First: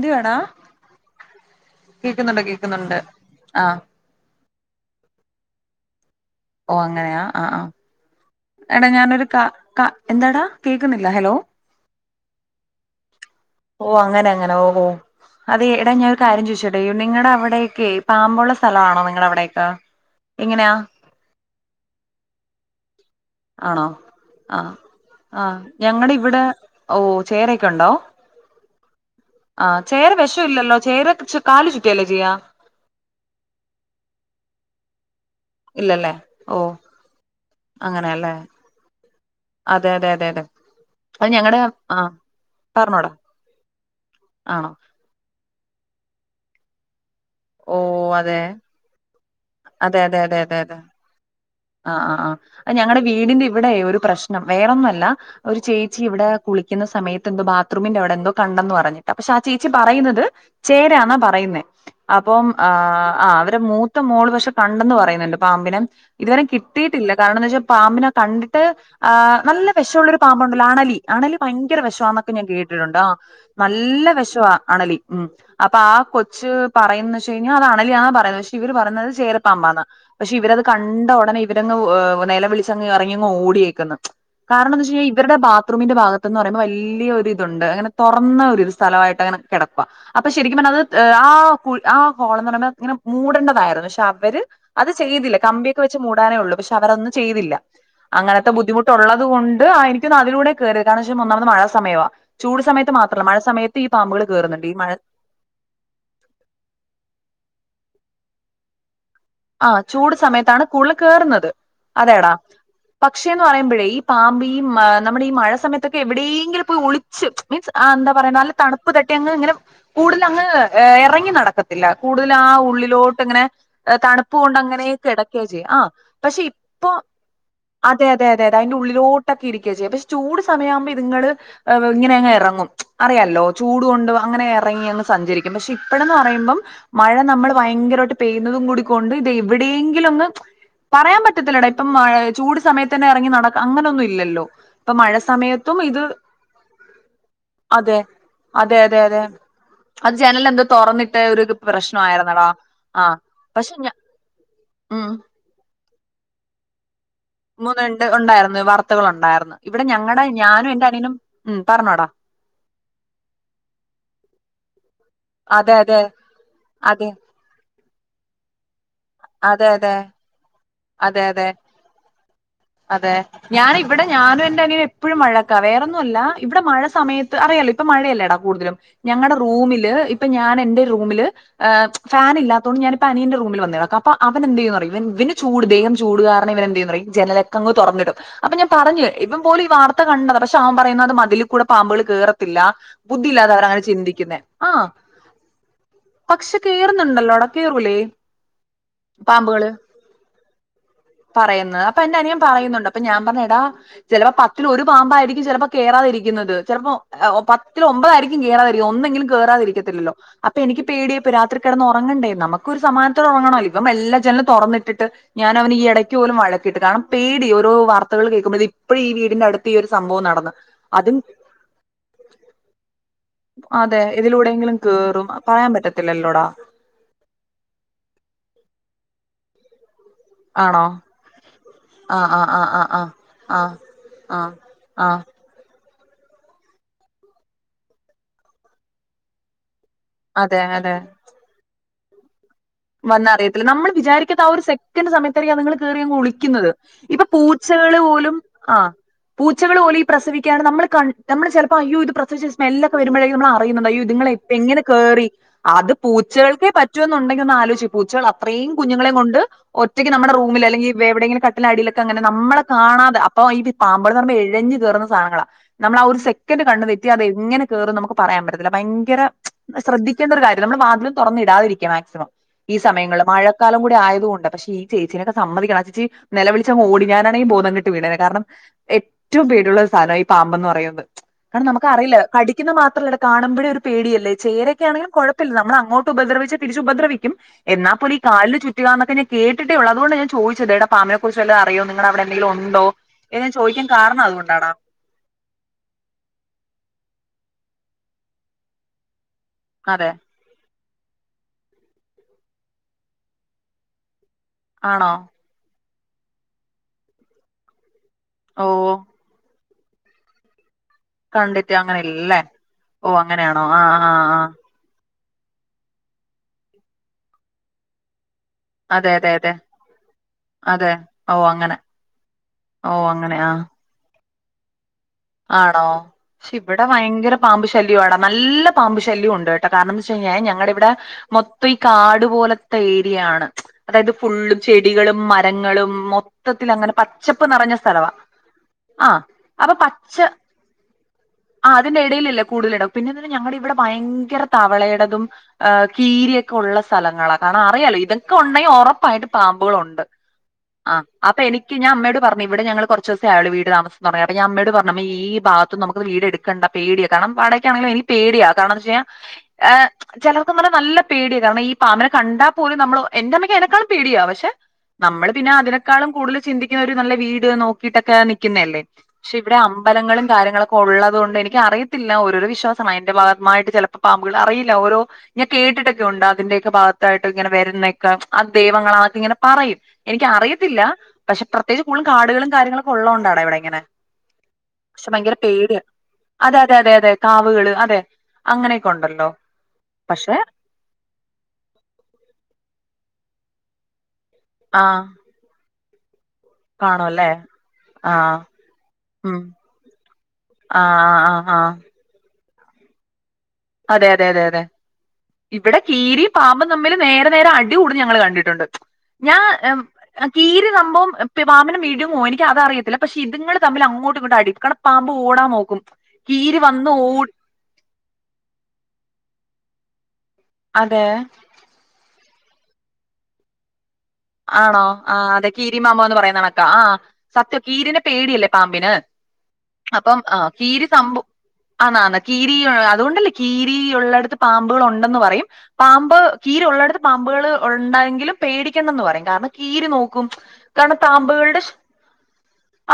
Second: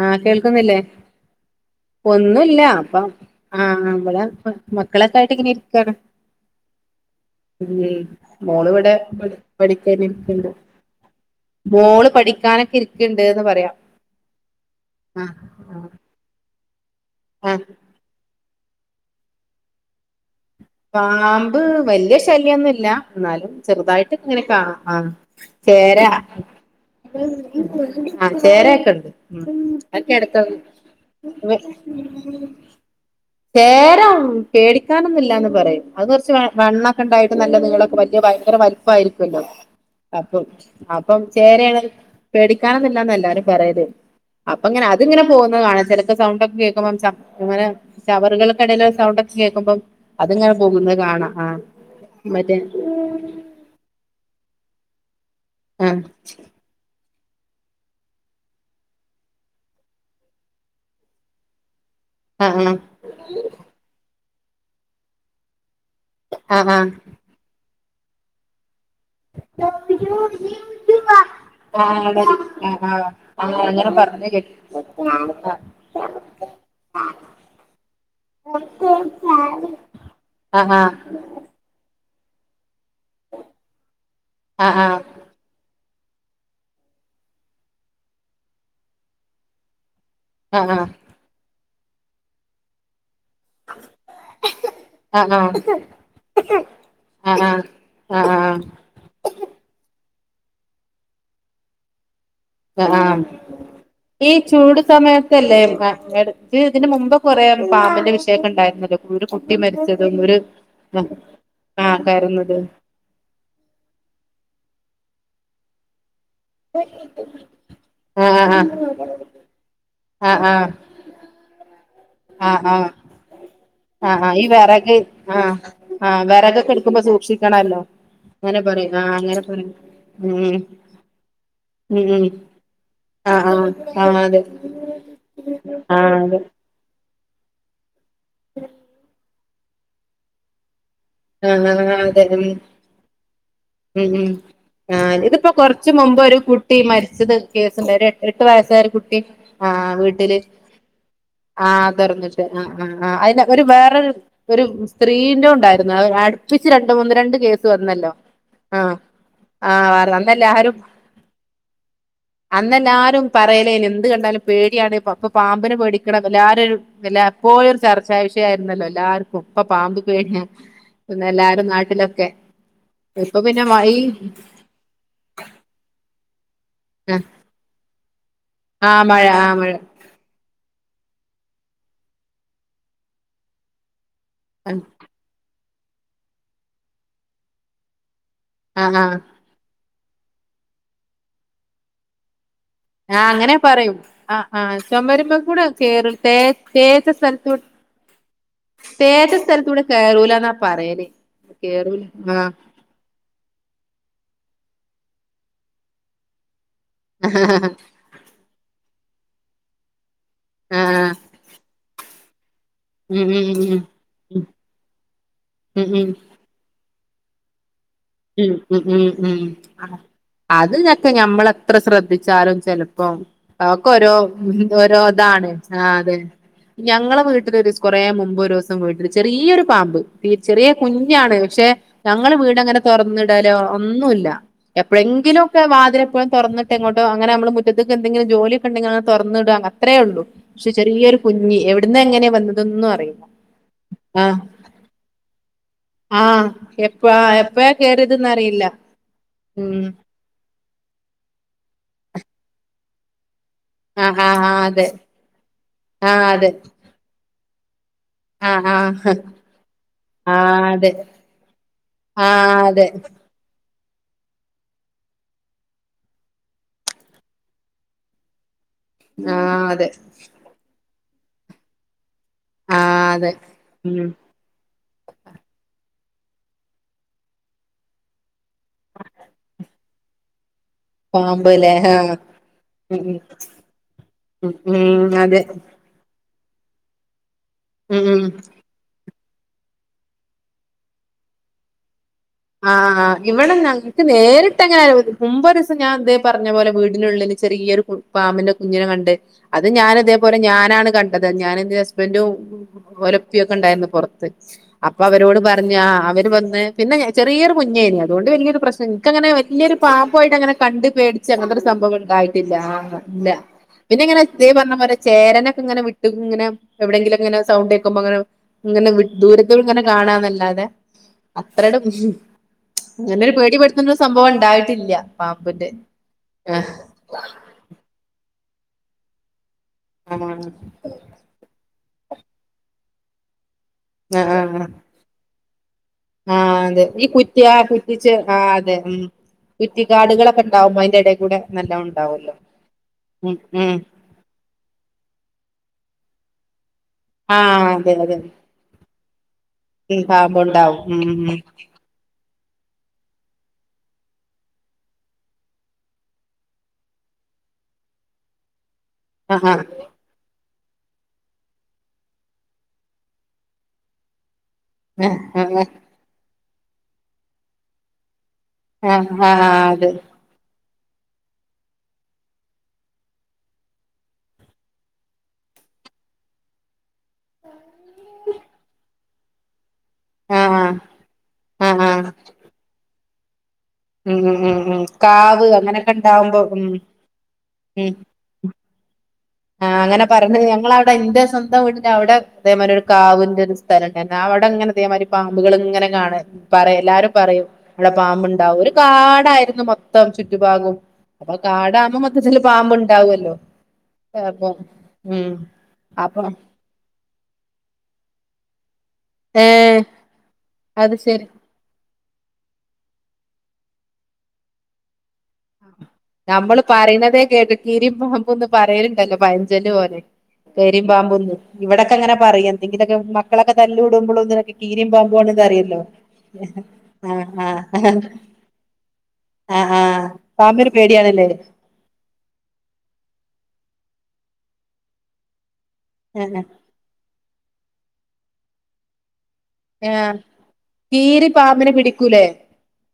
ആഹ് കേൾക്കുന്നില്ലേ കേക്കുന്നുണ്ട് ഒന്നുല്ല കേക്കുന്നുണ്ട് അപ്പം ആഹ് ബടെ പ്പ മക്കളൊക്കായിട്ട്ങ്ങെനെ ഇര്ക്കാണ് ഓ അങ്ങനെയാ ആഹ് ആഹ് ഇല്ലേ മോള് എടാ ഇവിടെ ഞാനൊരു പ ക ക എന്താടാ പഠിക്കാനിരിക്ക്ണ്ട് കേക്കുന്നില്ല ഹലോ മോള് പഠിക്കാനൊക്കെ ഇരിക്ണ്ട്ന്ന് പറയാ ഓ അങ്ങനെ അങ്ങനെ ഓ ഓ ആഹ് അതെ ആഹ് എടാ ഞാനൊരു കാര്യം ചോയിചോട്ടെ നിങ്ങടെ ആഹ് അവിടെക്കെ പാമ്പുള്ള സ്ഥല ആണോ നിങ്ങടെ അവിടേക്ക എങ്ങനാ പാമ്പ് വല്യ ശല്യൊന്നുല്ല ന്നാലും ആണോ ചെറുതായിട്ടൊക്കെ ഇങ്ങനെ കാണാം ആഹ് ചേരാ ഞങ്ങടെ ഇവിടെ ഓ ചേരയൊക്കെ ഉണ്ടോ ആഹ് ചേരൊക്കെണ്ട് ഉം ആഹ് ചേര അതൊക്കെ എടുക്ക വിഷം ഇല്ലല്ലോ ചേര കാല് ചുറ്റിയല്ലേ ചെയ്യാ ചേര പേടിക്കാനൊന്നില്ലാന്ന് പറയും അത് ഇല്ലല്ലേ കുറച്ച് ഓ വണ്ണൊക്കെ ഉണ്ടായിട്ട് നല്ല നീളൊക്കെ വല്യ അങ്ങനെയല്ലേ ഭയങ്കര വലിപ്പയിരിക്കുല്ലോ അതെ അതെ അതെ അതെ അപ്പം അപ്പം അത് ഞങ്ങടെ ചേരയാണ് ആഹ് പറഞ്ഞോടാ പേടിക്കാനൊന്നില്ലന്നല്ലാരും പറയല് ആണോ ത്ങ്ങനെ പോകുന്നത് കാണ ചിലപ്പോസൗണ്ടക്കെ കേക്കുമ്പോം ഇങ്ങനെ ഓ അതെ ചവറുകൾക്കിടല് സൗണ്ട് ഒക്കെ കേക്കുമ്പോ അതെ അതെ അതെ അത്ങ്ങനെ അതെ അതെ പോകുന്നത് കാണാം ആഹ് ആഹ് അഹ്ആഹ് ഞങ്ങളടെ വീടിന്റെ ഇവിടെ ഒരു പ്രശ്നം വേറൊന്നുംല്ല ഒരു ആ ചേച്ചി ഇവിടെ കുളി രിക്കുന്ന സമയത്ത് എന്തോ ബാത്റൂമിന്റെവിടെ എന്തോ കണ്ടന്ന് പറഞ്ഞിട്ട് ക്ഷെ ആ ചേച്ചി പറയുന്നത് ചേരാന്നാ പറയുന്നേ അപ്പം ആ ആ ആഹ് ആഹ് അവരെ മൂത്ത മോള് പക്ഷെ കണ്ടന്ന് പറയുന്നുണ്ട് പാമ്പിനെ ഇതുവരെ ആ ആ കിട്ടിയിട്ടില്ല കാരണം ന്നു വെച്ചാ പാമ്പിനെ കണ്ടിട്ട് ആ നല്ല വെശള്ളൊരു പാമ്പുണ്ടല്ലോ അണലി അണലി ഭയങ്കര വി ഷാന്നൊക്കെ ഞാൻ ആ ആ കേട്ടിട്ടുണ്ട് ആ അങ്ങനെ നല്ല പറഞ്ഞ വിഷവാ കേട്ടി അണലി ഉം അപ്പൊ ആ കൊച്ച് പറയന്ന് വെച്ച കഴിഞ്ഞാ അത് അണലി ആന്നാപറയുന്നത് ഇവര് പറയുന്നത് ചേരപ്പാമ്പന്ന് പക്ഷെ ഇവരത് ക ആഹ് ണ്ട ഉടനെ ഇവരങ്ങ് നെലവിളിച്ചങ് എറങ്ങി ഓടിയേക്കുന്നു ആഹ് ആഹ് കാരണംന്ന് വെച്ചാ ന്ത് ചെയ്യ് ഇവരുടെ ബാത്റൂമിന്റെ ഭാഗത്ത്ന്ന് പറയ്പോ വല്യോരു ഇതുണ്ട് അങ്ങനെ തുറന്ന ഒരു സ്ഥലമായിട്ട് അങ്ങനെ കെടക്കുവാ അപ്പൊ ശരിക്കും ആഹ് ആഹ് പറഞ്ഞാത് ആ ആ ഹോള്ന്ന് പറയുമ്പ ഇങ്ങനെ മൂടണ്ട തായിരുന്നു പക്ഷെ അവര് അത് ആഹ് ആഹ് ആഹ് ചെയ്തില്ല കമ്പി വെച്ച് മൂടാനേള്ളൂ പക്ഷെ അവരൊന്നും ആഹ് ചെയ്തില്ല ആഹ് അങ്ങനത്തെ ബുദ്ധിമുട്ട് തൊള്ളത്കൊണ്ട് ആ എനിക്കോന്നുഅതിലൂടെ കേറിയ താ കാരണംച്ചാ മഴ സമയവാ ചൂട് സമയത്ത് ആഹ് ആഹ് മാത്രല്ല മഴ സമയത്ത് ഈ പാമ്പുകൾ കയറുന്നുണ്ട് ഈ മഴ ഇതല്ലേ ഇതിന് മുമ്പോക്കെ കൊറെ പാമ്പിന്റെ വിഷയക്കെണ്ടായിരുന്നത് ഒരു കുട്ടി ആ ചൂട് മരിച്ചതും ഒരു സമയത്താണ് കൂടുതൽ ആ കരയുന്നത് പക്ഷേ എന്ന് പറയുമ്പോഴേ ഈ പാമ്പ് ഈ നമ്മുടെ ഈ മഴ സമയത്തൊക്കെ എവിടെയെങ്കിലും മ്പ് ഒളിച്ചു മീൻസ് എന്താ പറയ ആഹ് നല്ല ആഹ് തണുപ്പ് തട്ടി അങ്ങ് ഇങ്ങനെ കൂടുതൽ ആഹ് അങ്ങ് ആഹ് ഇറങ്ങി നടക്കത്തില്ല കൂടുതൽ ആ ആഹ് ഉള്ളിലോട്ട് ഇങ്ങനെ ആഹ് തണു ആഹ് ഈ പ്പോണ്ട് അങ്ങനെ വിറക് കിടക്കയല്ലേ ആഹ് ആ പക്ഷെ വിറകൊക്കെ ഇപ്പ എടുക്കുമ്പോ സൂക്ഷിക്കണല്ലോ അതെ അതെ അതെ അങ്ങനെ അതിന്റെ പറയും ആഹ് അങ്ങനെ ഉള്ളിലോട്ടൊക്കെ പറയും ഇരിക്കുക പക്ഷെ ചൂട് ഉം സമയയാവുമ്പോ ഇത്ങ്ങള് ഉം ഉം ഇങ്ങനെങ്ങ ഇറങ്ങും അറിയല്ലോ ആഹ് ചൂട് ആഹ് കൊണ്ട് ആഹ് അതെ അങ്ങനെ ഇറങ്ങിന്ന് സഞ്ചരിക്കും പക്ഷെ ഇപ്പോഴന്ന് ആഹ് അതെ പറയുമ്പം മഴ നമ്മൾ ഭയങ്കരമായിട്ട് പെയ്യുന്നതും കൂടി ഇതെവിടെയെങ്കിലും ഒന്നു പറയാൻ പറ്റത്തില്ലടാ ഇപ്പം ആഹ് അതെ ഉം ചൂട് സമയത്ത് തന്നെ ഇറങ്ങി നട ഉം ഉം ആഹ് ഇതിപ്പോ സമയത്തും കുറച്ച്‌ ഇത് മുമ്പോരു കുട്ടി മരിച്ചത് അതെ കേസ്ണ്ടായ എട്ടു അതെ വയസ്സായ ഒരു അതെ കുട്ടി അതെ ആ അത് വീട്ടില് ജനലെന്തോ തുറന്നിട്ട ഒരു ആഹ് അതെറഞ്ഞിട്ട് പ്രശ്നമായിരുന്നടാ ആഹ് ആഹ് ആഹ് അയിന്റെ ഒരു പക്ഷെ ഞ വേറൊരു ഒരു ഉം സ്ത്രീന്റെ ഉണ്ടായിരുന്നു അവര് അടുപ്പിച്ച് രണ്ട് മൂന്ന് രണ്ട് കേസ് മൂന്ന്ണ്ട് വന്നല്ലോ ഉണ്ടായിരുന്നു ആ വാർത്തകൾ ഉണ്ടായിരുന്നു ആ ഇവിടെ ഞങ്ങളടെ ഞാനും എന്റെ അനിയനും ഉം പറഞ്ഞോടാ അന്ന് എല്ലാരും പറയലേന് എന്ത് കണ്ടാലും പേടിയാണ് അപ്പൊ പാമ്പിന അതെ അതെ പേടിക്കണം എല്ലാരും ഒരു അതെ ല്ലാ ഇപ്പോഴും ഒരു ചർച്ചാ വിഷയ ആരുന്നല്ലോ എല്ലാർക്കും ഇപ്പൊ അതെ അതെ പാമ്പ് പേ അതെ പിന്നെ അതെ എല്ലാരും നാട്ടിലൊക്കെ അതെ ഇപ്പൊ പിന്നെ ഞാന് മഴ ഇവിടെ ഞാനും എന്റെ അനിയനും എപ്പോഴും വ ഴക്ക വേറൊന്നും അല്ല ഇവിടെ മഴ സയത്ത് അറിയല്ലോ ഇപ്പ മഴയല്ലേടാ കൂടുതലും ആ മഴ ഞങ്ങളുടെ ആ മഴ റൂമില് ഇപ് ഇപ്പ ഞാൻ എന്റെ റൂമില് ഫാൻ ഇല്ലാത്തോണ്ട് ഞാനിപ്പോ അനിയന്റെ റൂമിൽ വന്ന് കെടക്കും അ അപ്പൊ അവൻ എന്ത് ചെയ്യും ന്ന് ആഹ് അറിയ്യോ ഇവന് ചൂട് ദേഹം ചൂടുകാരണം ഇവന് എന്ത് ചെയ്യും ന്നറിയ്യോ ഈ ജനലൊക്കെ അങ്ങ് തുറന്നിടും അപ്പൊ ഞാൻ ആഹ് പറഞ്ഞു ആഹ് ഇവൻ പോലും ഈ വാർത്ത കണ്ടതാ പക്ഷെ അവൻ പറയുന്നത് അത് മതിലിൽ കൂടെ പാമ്പുകൾ കേറത്തില്ല ബുദ്ധിയില്ലാതെ അങ്ങനെ അവരങ്ങനെ പറയും ചിന്തിക്കുന്നെ ആഹ് ചുമരുമ്മേ കൂടെ കേറു തേ പക്ഷെ തേച്ച കേറുന്നുണ്ടല്ലോടാ സ്ഥലത്തൂ കേറും. [unintelligible] തേച്ച സ്ഥലത്തൂടെ കയറൂലാന്നാ പറയുന്നത് അപ്പൊ എന്റെ അനിയൻ പറയുന്നുണ്ട് അപ്പൊ ഞാൻ പറഞ്ഞു എടാ ചെലപ്പോ പത്തില് ഒരു പാമ്പായിരിക്കും ചെലപ്പോ കേറാതിരിക്കുന്നത് ചെലപ്പോ ആഹ് ഒ പത്തിലൊമ്പതായിരിക്കും കേറാതിരിക്കുക ഒന്നെങ്കിലും കേറാതിരിക്കത്തില്ലല്ലോ? അപ്പൊ എനിക്ക് ആഹ് പേടിയാപ്പൊ രാത്രി കെടന്ന് ഒറങ്ങണ്ടേ? നമുക്കും ഒരു സമാധാനത്തോടെ ഉം ഉം ഒറങ്ങണല്ലോ ഉം ഇവൻ മെല്ലെ എല്ലാ ഉം ജനലും തൊറന്നിട്ടിട്ട് അവൻ ഈ ഉം ഉം എടക്ക് പോലും വഴക്കിട്ട് കാരണം പേടി ഓരോ വർ ഉം ഉം ഉം സംഭവം നടന്ന് അത് [unintelligible] അതും ഞമ്മള് എത്ര ശ്രദ്ധിച്ചാലും ചെലപ്പം അതെ ആക്കൊരോ ഇതിലൂടെയെങ്കിലും ഓരോ കേറും ഇതാണ് പറയാൻ ആഹ് അതെ. പറ്റത്തില്ലല്ലോടാ ഞങ്ങളെ വീട്ടില് ഒരു സം കൊറേ മുമ്പ് ഒരുസം വീട്ടില് ചെറിയൊരു പാമ്പ് തീ ചെറിയ ആണോ കുഞ്ഞാണ് പക്ഷെ ആഹ് ഞങ്ങള് ആഹ് വീടങ്ങനെ ആഹ് ആഹ് തൊറന്നിടലോ ആഹ് ആഹ് ഒന്നു ഇല്ല ആഹ് ആഹ് എപ്പളേങ്കിലും വാതില് എപ്പോഴും തൊറന്ന്ട്ട് എങ്ങോട്ടോ അങ്ങനെ നമ്മള് മുറ്റത്തേ എന്തങ്കിലും ജോലിയെക്കെണ്ടെങ്കി അങ്ങനെ തൊറന്നിടാ അത്രേള്ളൂ. അതെ പക്ഷെ അതെ ചെറിയൊരു കുഞ്ഞി എവിടന്നാ എങ്ങനെ വന്നത് വന്നറിയത്തില്ല നമ്മള് വിചാരിക്കാത്ത ആ ഒരു സെക് ക്കെണ്ട സമയത്തായിരിക്കും അതുങ്ങള് കേറി അങ്ങ് ആ ഒളിക്കുന്നത് എപ്പ ഇപ്പ എപ്പഴാ പൂച്ചകള് കേറിയതെന്ന് പോലും അറിയില്ല ആഹ് പൂച്ചകള് ഉം പോലു ഈ പ്രസവിക്കാണ്ട് നമ്മള് കണ്ട് നമ്മള് ചെലപ്പോ അയ്യോ ഇത് പ്രസവിച്ച, സ്മെല്ലൊക്കെ വരുമ്പഴായിരിക്കും നമ്മൾ അറ [unintelligible] അയ്യോ ആഹ് ഇതുങ്ങള് എങ്ങനെ കേറി അത് ആഹ് ആഹ് അതെ പൂച്ചകൾക്കെ പറ്റുവെന്നുണ്ടെങ്കി ഒന്നാലോ പൂച്ചകൾ അത്രയും ആഹ് കുഞ്ഞുങ്ങളെ കൊണ്ട് ഒറ്റയ്ക്ക് നമ്മടെ റൂമിൽ അല്ലെങ്കി അതെ എവിടെയങ്കിലും കട്ടിലിനടിയിലൊക്കെ അങ്ങനെ ആഹ് ആഹ് നമ്മളെ ആഹ് അതെ ആഹ് അതെ കാണാതെ അപ് ഓഹ് ഇത് പാമ്പുകൾ എന്ന് പറയുമ്പോ എഴഞ്ഞു കേറുന്ന സാധനങ്ങളാ നമ്മളാ ഒരു സെക്കൻഡ് കണ്ണു തെറ്റിയാൽ അതെങ്ങനെ കേറുന്നു നമുക്ക് പറയാൻ പറ്റത്തില്ല ഭയങ്ക ആഹ് ഭയങ്കര അതെ ശ്രദ്ധിക്കേണ്ട ഒരു കാര്യം, നമ്മൾ വാതിലു തൊറന്നിടാതിരിക്കുക മാക്സിമം. ഈ ആഹ് സമയങ്ങളില് അതെ മഴക്കാലം കൂടി ഉം ആയതുകൊണ്ട് പക്ഷെ ഈ ചേച്ചിനൊക്കെ സമ്മതിക്കണം ആ ചേച്ചി നിലവിളിച്ചങ്ങോടി ഞാൻ ആണെങ്കി ബോധം കെട്ട് വീണേനെ കാരണം ഏറ്റവും പേടിയുള്ള ഒരു സാധനാ ഈ പാമ്പന്ന് പറയുന്നത്. പാമ്പ് ആടാ ല്ലേ നമ്മക്ക് ആഹ് അറിയില്ല കടിക്കുന്ന ഉം മാത്രല്ലട ഉം കാണുമ്പഴെ ഒരു പേടിയല്ലേ ഉം ചേരയെക്കെ ആണെങ്കിലും ഉം കൊഴപ്പ അതെ [unintelligible] നമ്മള് അങ്ങോട്ട്ഉപദ്രവിച്ച് തിരിച്ചുപദ്രിക്കും എന്നാ ഉം പോലും ഈ ഉം കാലില് ചുറ്റുക എന്നൊക്കെ ഞാൻ കേട്ടിട്ടേ ഉള്ളൂ അതുകൊണ്ടാ ഞാൻ ചോദിച്ചത് എടാ പാമ്പിനെ കുറിച്ച് വല്ലോ അറിയോ നിങ്ങടെ അവിടെ എന്തെങ്കിലും ഉണ്ടോ ആഹ് എന്ന് ചോദിക്കാൻ കാരണം അതുകൊണ്ടാടാ മുമ്പ് ഒരൂസം ഞാൻ ഇതേ പറഞ്ഞ പോലെ വീടിനുള്ളില് ചെറിയൊരു പാമ്പിന്റെ കുഞ്ഞിനെ കണ്ട് അത് ഞാനു അതെ ഇതേപോലെ ഞാനാണ് കണ്ടത് ഞാനു ഇന്റെ ഹസ്ബൻഡും ഓലെപ്പയൊക്കെ ഇണ്ടായിരുന്നു പൊറത്ത് അപ്പൊ ആണോ അവരോട് പറഞ്ഞ് ആഹ് അവര് വന്ന് പിന്നെ ഞാ ചെറിയൊരു കുഞ്ഞേനിയത് അതുകൊണ്ട് വെല്യൊരു ഓ പ്രശ്നം ഇൻക്കങ്ങനെ വെല്യൊരു പാമ്പു ആയിട്ട്ങ്ങനെ കണ്ട് പേടി ച്ച് അങ്ങനത്തെ ഒരു കണ്ടിട്ട് സംഭവം അങ്ങനെയല്ലേ ഇണ്ടായിട്ടില്ല ആഹ് ഓ ഇല്ല അങ്ങനെയാണോ ആ പിന്നെ ആ ഇങ്ങനെ ആ [unintelligible] പറഞ്ഞ പോലെ ചേരെനൊക്കെ ഇങ്ങനെ വിട്ട് ഇങ്ങനെ എവിടെയങ്കിലും ഇങ്ങനെ സൗണ്ട് കേക്കുമോ ഇങ്ങനെ ഇങ്ങനെ അതെ വിട്ട് അതെ അതെ ദൂരത്തൂന്നിങ്ങനെ കാണാന്നല്ലാതെ അതെ ഓ അങ്ങനെ അത്രയട് ഓ ഇങ്ങനൊരു അങ്ങനെ ആ പേടി പേടിക്കൊണ്ടൊരു സംഭവം ഇണ്ടായിട്ടില്ല ആണോ ക്ഷെ ഇവിടെ ഭയങ്കരം പാമ്പ് ശല്യം ആടാ നല്ല പാമ്പ് ശല്യം ഒണ്ട് കേട്ടോ കാരണന്ന് വെച്ച് ആഹ് കഴിഞ്ഞാൽ ഞങ്ങടെ ആഹ് ഇവിടെ മൊത്ത് ഇപ്പ ഈ കാടു പോലത്തെ ഏരിയാണ് അതായത് ഫുള്ളും ആഹ് ചെടികളും മരങ്ങളും ആഹ് മൊത്തത്തിൽ അതെ അങ്ങനെ ഈ കുറ്റി പച്ചപ്പ് ആ നെറഞ്ഞ സ്ഥലവാ കുറ്റിച്ച് ആ അതെ ഉം ആഹ് കുറ്റിക്കാടുകളൊക്കെ ഇണ്ടാവുമ്പോ അതിന്റെ എടെ കൂടെ ആ നല്ലോണം അതിന്റെ ഇണ്ടാവല്ലോ ഇടയിലല്ലേ കൂടുതലിടം പിന്നെ എന്തിനാ ഉം ഞങ്ങടെ ഉം ഇവിടെ ഭയങ്കര തവളേടെതും ആഹ് കീരിയെക്ക് ക്കെ ഒള്ള സ്ഥലങ്ങളാ കാരണം ആഹ് അതെ അറിയാലോ അതെ ഇതൊക്കെ ഒണ്ടെങ്കി ഒറപ്പായിട്ട് പാമ്പുകള് ഒണ്ട് ഇണ്ടാവും ഉം ഉം അപ്പ എനിക്ക് ഞാൻ അമ്മയോട് പറഞ്ഞു ഇവടെ ഞങ്ങള് കൊറച്ച് ദിവസെ ആയുള്ളൂ വീട് താമസം തൊടങ്ങി അപ്പോ ഞാൻ അമ്മോട് പറ അമ്മേ ഈ ഭാഗത്ത് വീട് നമ്മക്ക് എടുക്കണ്ട പേടിയാ കാരണം വാടകയ്ക്കാണെങ്കിലും എനിക്ക് പേടിയാ എന്താ കാരണോന്ന് വെച്ച് കഴിഞ്ഞാ ആഹ് എ ചിലർക്കും നല്ല പേടിയാണ് കാരണം ഈാനെ കണ്ടാൽ പോലും നമ്മള് എന്റെമ്മയ്ക്ക് അനെക്കാളും പേടിയാ പക്ഷെ നമ്മള് പിന്നെ അതിനേക്കാളും കൂടുതൽ ചിന്തിക്കുന്ന ഒരു നല്ല വീട് നോക്കിട്ടൊക്കെ നിൽക്കുന്ന അല്ലേ ആഹ് ആഹ് ആഹ് ഇവിടെ ആഹ് അതെ അമ്പലങ്ങളും കാര്യങ്ങളൊക്കെ ഉള്ളത് കൊണ്ട് എനിക്ക് അറിയത്തില്ല ഓരോ വിശ്വാസമാണ് അയിന്റെ ഭാഗമായിട്ട് ചിലപ്പോ പാമ്പുകൾ അറിയില്ല ഓരോ ഞാൻ കേട്ടിട്ടൊക്കെ ഉണ്ട് അതിന്റെയൊക്കെ ഭാഗത്തായിട്ട് ഇങ്ങനെ വരുന്നക്കെ ആ ദൈവങ്ങൾ ആദ്യം ഇങ്ങനെ പറയും എനിക്ക് ആഹ് അറിയത്തില്ല ആഹ് പക്ഷെ ആഹ് പ്രത്യകിച്ച് കൂടുതും ആഹ് കാടുകളും കാര്യങ്ങളൊക്കെ ഉള്ള കൊണ്ടാടാ ഇവിടെ ഇങ്ങനെ ഉം ഉ ഉം ഉം പക്ഷെ ഭയങ്കര കാവ് പേടിയാ അങ്ങനെയൊക്കെ ഉണ്ടാവുമ്പോ അതെ ഉം അതെ അതെ അതെ കാവുകള് അതെ അങ്ങനെയൊക്കെ ഉണ്ടല്ലോ ആ അങ്ങനെ പക്ഷെ പറിണ ഞങ്ങളെ അവിടെ ഇന്റെ സ്വന്തം വീടിൻ്റെ അവിടെ ഇതേ മാതിരി ഒരു കാവിന്റെ ഒരു സ്ഥലണ്ടയ്അവിടെ ആഹ് ഇങ്ങനെഇതേമാതിരി പാമ്പുകള്ങ്ങനെ കാണ പറ എല്ലാരും കാണുംല്ലേ പറയും ഇവിടെ ആഹ് പാമ്പുണ്ടാവും ഒരു ഉം കാടായിരുന്നു മൊത്തം ചുറ്റുപാഗും ആഹ് ആഹ് ആഹ് ആഹ് കാട് ആകുമ്പോൾ മൊത്തത്തിൽ പാമ്പുണ്ടാവുല്ലോ അതെ അതെ അതെ ഇവിടെ അപ്പൊ കീരി പാമ്പ് തമ്മിൽ നേരെ നേരെ അടി കൂടുന്നത് ഞങ്ങൾ കണ്ടിട്ടുണ്ട് ഞാ ഏഹ് കിരി അത് സംഭവം ശരി പാമ്പിനെ വിഴുങ്ങോ എനിക്ക അത് അറിയത്തില്ല പക്ഷെ ഇതുങ്ങൾ തമ്മിൽ അങ്ങോട്ടും ഇങ്ങോട്ടും അടിക്കണം പാമ്പ് ഓടാൻ നോക്കും കീരി വന്ന് ഓ കീരി പാമ്പുംന്ന് പറയലുണ്ടല്ലോ പയഞ്ചല്ല് പോലെ കീരി അതെ പാമ്പുംന്ന് ഇവിടൊക്കെ അങ്ങനെ പറയും എന്തെങ്കിലൊക്കെ മക്കളൊക്കെ തല്ല ൂടുമ്പോൾ ആണോ ആ അതെ കീരി പാമ്പോന്ന് പറയുന്ന കണക്കാ ആ ആഹ് സത്യം കീരിന ആഹ് പേടിയല്ലേ പാമ്പിന് ആഹ് ആഹ് അപ്പം ആ പാമ്പിന് കീരി സംഭു പേടിയാണല്ലേ ആണ് ആണ് കീരി അതുകൊണ്ടല്ലേ കീരി ഉള്ളടത്ത് പാമ്പുകൾ ഉണ്ടെന്ന് പറയും. പാമ്പ് ആഹ് കീരീ ഉള്ളടത്ത് പാമ്പുകൾ ഉണ്ടായെങ്കിലും പേടിക്കണ്ടന്ന് പറയും കാരണം കീരീ ആഹ് നോക്കും കാരണം കീരി പാമ്പുകളുടെ പാമ്പിനെ പിടിക്കൂലേ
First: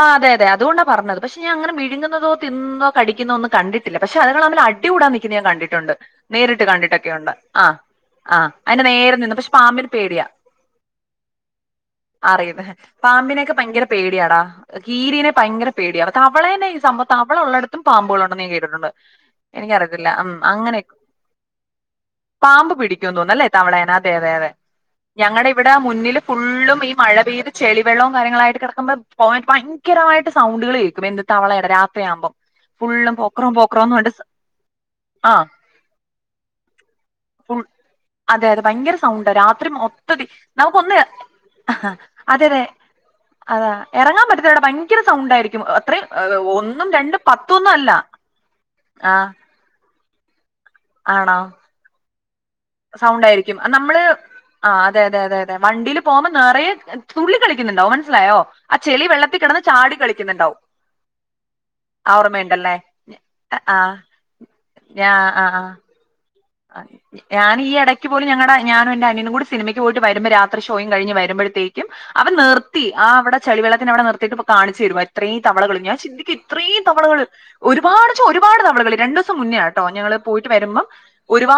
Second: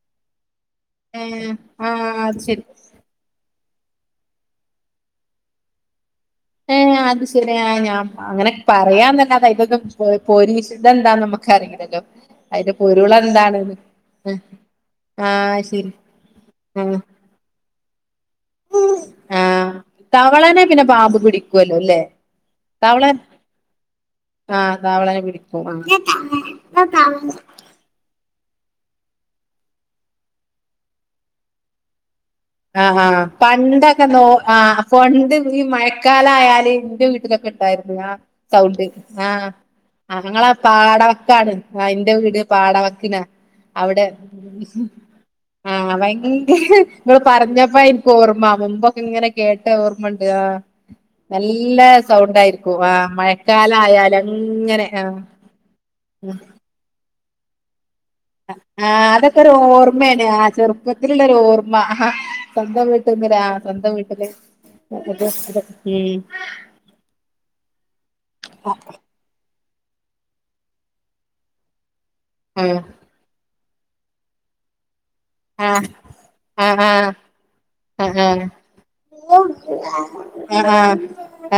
ആ അതെ അതെ അതൊണ്ടാ പറഞ്ഞത് ഞാൻ ഏഹ് അങ്ങനെ ആഹ് വിഴുങ്ങുന്നതോ അത് തിന്ന് ശരി ന്നതോ കടിക്കുന്നോ ഒന്ന് കണ്ടിട്ട് ല്ല പക്ഷെ അത്ങ്ങള് അടി കൂടാൻ നിക്കുന്നത് ഞാൻ കണ്ടിട്ടുണ്ട്. നേരിട്ട് ഏ... അത് കണ്ടിട്ടൊക്കെയുണ്ട് ആ ശരിയാ ഞാൻ ആ അങ്ങനെ അതിന്റെ നേരെ നിന്ന് പറയാെന്നല്ലാത പക്ഷെ ഇതൊക്കും പാമ്പിന് പേടിയാ പോലീസ് ഇതെന്താ നമുക്ക് അറിയില്ലല്ലോ അറീലേ പാമ്പിനെക്കെ ഭയങ്കര പേടിയാടാ കീരിനെ ആഹ് ഭയങ്കര ശരി പേടിയാ തവളെ നെ ഈ ആഹ് സമ്പവത്ത് തവള ഉള്ളിടത്തും പാമ്പുകളുണ്ടെന്ന് ഞൻ കേട്ടിട്ടുണ്ട് ആഹ് എനിക്കറിയതില്ല തവളനെ പിന്നെ അങ്ങനെയക്കെ പാമ്പ് പിടിക്കുവല്ലോ അല്ലേ പാമ്പ് പിടിക്കും തവളൻ തോന്നുന്നുല്ലേ തവളേന അതെ അതെ അതെ ആഹ് തവളനെ ഞങ്ങടെ പിടിക്കും ഇവിടെ മുന്നില് ഫുള്ളു ഈ ആഹ് മഴ പെയ്ത് ആഹ് ചെളിവെള്ളവും കാര്യങ്ങളായിട്ട് കെടക്കുമ്പോ പോയി ഭയങ്കരമായിട്ട് സൗണ്ടുകള് കേൾക്കും എന്ത് തവളടെ രാത്രിയാകുമ്പോം ആഹ് ആഹ് പണ്ടൊക്കെ നോ ആ ആ പണ്ട് ഈ മഴക്കാലായാല് എന്റെ ഫുൾ വീട്ടിലൊക്കെണ്ടായിരുന്നു. ആഹ് അതെ അതെ സൗണ്ട് ഭയങ്കര സൗണ്ടാ ആഹ് രാത്രി മൊത്തത്തി അഹങ്ങള നമുക്കൊന്ന് പാടവക്കാണ് ആഹ് ഇന്റെ വീട് അതെ അതെ പാടവക്കിലാണ് അതാ അവടെ എറങ്ങാൻ പറ്റത്തില്ലടാ ഭയങ്കര സൗണ്ടായിരിക്കും ആഹ് അത്രയും ഏഹ്, ഭയങ്ക ഒന്നും നിങ്ങള് രണ്ടും പത്തൊന്നും പറഞ്ഞപ്പ അല്ല ഇന്ക്ക് ഓർമ്മ മുമ്പൊക്കെ ആ ഇങ്ങനെ കേട്ട ഓർമ്മണ്ട് ആഹ് ആണോ നല്ല സൗണ്ടായിരിക്കും ആഹ് സൗണ്ട് ആയിരിക്കും മഴക്കാലായാലങ്ങനെ ആഹ് വണ്ടില് പോവുമ്പോ നിറയെ തുള്ളി കളിക്കുന്നുണ്ടാവു ആ ഹ് അതൊക്കൊരുർമ്മാണ് ആഹ് കളിക്കുന്നുണ്ടാവും ചെറുപ്പത്തിലുള്ളൊരു ഓർമ്മ ഹാ ആ ഓർമ്മയുണ്ടല്ലേ സ്വന്ത [unintelligible] സ്വന്തം ആഹ് വീട്ട് ൽ [unintelligible] ഞാനീ ഈടക്ക് പോലും ഞങ്ങടെ ഞാനും എന്റെ അനിനും കൂടി സിനിമയ്ക്ക് പോയിട്ട് വരുമ്പോ രാത്രിഷോയും കഴിഞ്ഞ് വരുമ്പോഴത്തേക്കും അവന് നിർത്തി ആഹ് അവിടെ ചളിവെള്ളത്തിനവിടെ നിർത്തിട്ട് കാണിച്ചരുവാ ഇത്രീതവളകള് ഞാൻ ചിന്തിക്കെ ആഹ് ഇത്രീം ആഹ് തവളകള് ആഹ് ആഹ് ആഹ് ആഹ് ഒരുപാടെച്ച ആഹ് ഒരുപാട് തവളകള് രണ്ട്സു മുന്നോണട്ടോ ഞങ്ങള് പോയിട്ട് വരുമ്പം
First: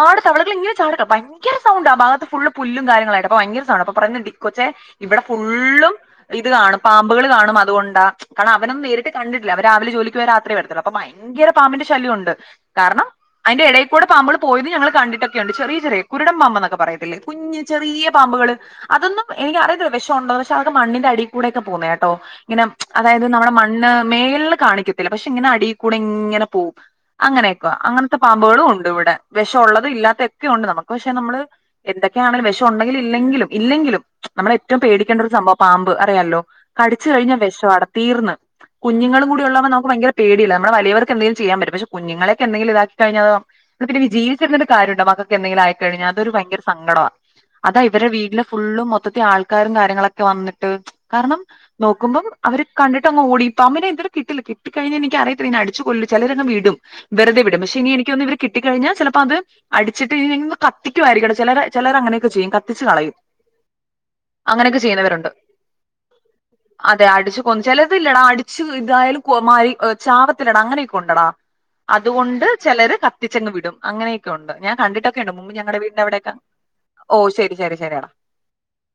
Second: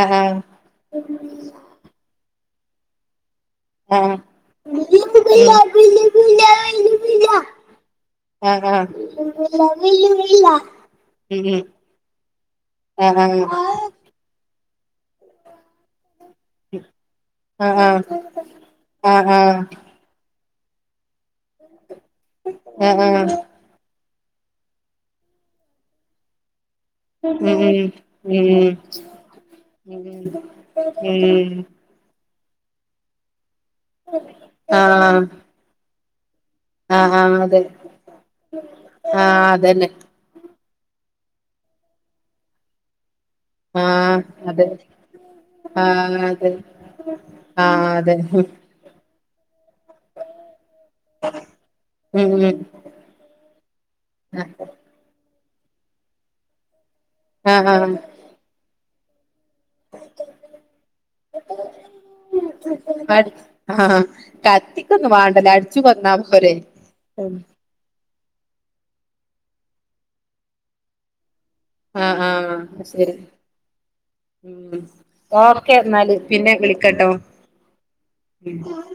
ആഹ് ആഹ് ആഹ് ആഹ് ഉം ഉം ആഹ് ആഹ് ആഹ് ആഹ് ആഹ് ആഹ് തവളകള് ഇങ്ങനെ ചാടട്ടെ ഭയങ്കര സൗണ്ട് ആ ഭാഗത്ത് ഫുളളു പുല്ലു കാര്യങ്ങളട്ടപ്പോ ഭയങ്കര അപ്പൊ പറഞ്ഞ ഡിക്കൊച്ചെ ഉം ഉം ഇവിടെ ഉം ഫുള്ളും ഉം ഉം ഇത് കാണും പാമ്പുകള് കാണു അതുകൊണ്ടാ കാരണവനൊന്ന നേരിട്ട് കണ്ടിട്ടില്ല അവ രാവിലെ ജോലിക്ക് പോയാ രാത്രിയേ വരത്തുള്ളു അപ്പൊ ഭയങ്കര പാമ്പിന്റെ ശല്യ ഉണ്ട്. ഏഹ് ഏഹ് അവ്. കൂടെ പാമ്പള് പോയത് ഞങ്ങള് കണ്ടിട്ടൊക്കെയുണ്ട് ചെറിയ ചെറിയ കുരുടൻ പാമ്പാ. ന്നൊക്കെ പറയത്തില്ലേ കുഞ്ഞ് ചെറിയ പമ്പ്കള് അതൊന്നും എനിക്കറിയത്തില്ല വെഷ ഒണ്ടോന്ന് പശെ അതൊക്കെ മണ്ണിന്റെ അടി കൂടെയൊക്കെ പോന്നേട്ടോ ഇങ്ങനെ അതായത് നമ്മുടെ മണ്ണ് ണ്ണ് മേൾല് കാണിക്കത്തില്ല പശെ ഇങ്ങനെ അടികൂടെ ങ്ങനെ പോം. അങ്ങനെക്ക്വ അങ്ങൻത്തെ പാമ്പോളുണ്ട് ഇവിടെ. വെഷ ഉള്ളത് ഇല്ലാത്തെക്കെ ഉണ്ട് നമുക്ക് പശെ നമ്മള്. എന്തൊക്കെയാണെങ്കിലും വെഷം ഒണ്ടെങ്കിലും ഇല്ലെങ്കിലും ഇല്ലെങ്കിലും നമ്മളേറ്റവും പേടിക്കേണ്ടൊരു സംഭവ പാമ്പ് അറിയാല്ലോ. കടിച്ചു കഴിഞ്ഞാ ആഹ് അതെ വെഷവാടാ തീർന്ന് കുഞ്ഞുങ്ങളും കൂടി ആഹ് ഉള്ളവ അതന്നെ നമുക്ക് ഭയങ്കര. പേടിയല്ലേ നമ്മള് വലിയർക്കന്തേലും ചെയ്യാൻ പറ്റും പശെ കുഞ്ഞങ്ങളെക്കെന്തെങ്കിലു താക്കികഴിഞ്ഞാ ആഹ്. അതെ ജീവിച്ചിരുന്നിട്ട് കാര്യണ്ടോ മക്കക്കെന്തിങ്കിലു ആയിക്കഴിഞ്ഞാ ആഹ് അതൊരു അതെ ഭയങ്കര സങ്കടവാ. അതാ ആഹ് ഇവരെ അതെ വീട്ടില് ഫുളളു മൊത്തത്തി ആൾ ക്കാരും കാര്യങ്ങളൊക്കെ വന്നിട്ട് കാരണം നോക്കുമ്പം ഉം ഉം അവര് കണ്ടിട്ടങ്ങ് ഓടി പാമ്പിനെ കിട്ടില്ല കിട്ടി കഴിഞ്ഞാലെനിക്കറിയത്തില്ല ഇനി അടിച്ചു കൊല്ലു ചിലരങ് വിടും വെറുതെ വിടും ആഹ് പശെ ആഹ് ഇനി എനിക്ക്തോന്ന് ഇവര് കിട്ടി കഴിഞ്ഞ. ചെലപ്പോ അത് അടിച്ചിട്ട് ഇ കത്തിക്കുവായിരിക്കും ചെലരെ ചെലരങ്ങനെയൊക്കെ ചെയ്യും കത്തിച്ച് കളയും. അട് ആഹ് ആഹ് അങ്ങനെയൊക്കെ കത്തിക്കൊന്നും ചെയ്യുന്നവരുണ്ട് വാണ്ടല്ലേ അട്ച്ചു കൊന്നാ പോരെ. അതെ ഉം അടിച്ച് കൊന്ന് ചെലർ. ത് ല്ലടാ അടിച്ചു ഇതായാലും കൊ മരി അ് ചാവത്തിലടാ അങ്ങനെയൊക്കെ ഉണ്ടടാ. ആഹ് അതുകൊണ്ട് ആഹ് ചെലര് ശരി കത്തിച്ചങ്ങ് വിടും. അങ്ങനെയൊകൊണ്ട് ഞാ ഉം കണ്ടിട്ടൊക്കെണ്ട് മുമ്പ് ഓക്കെ ഞങ്ങടെ എന്നാല് വീടിന്റെവിടെക്ക ഓ ശെരി ശരി ശെരിയടാ. ഇ. [unintelligible]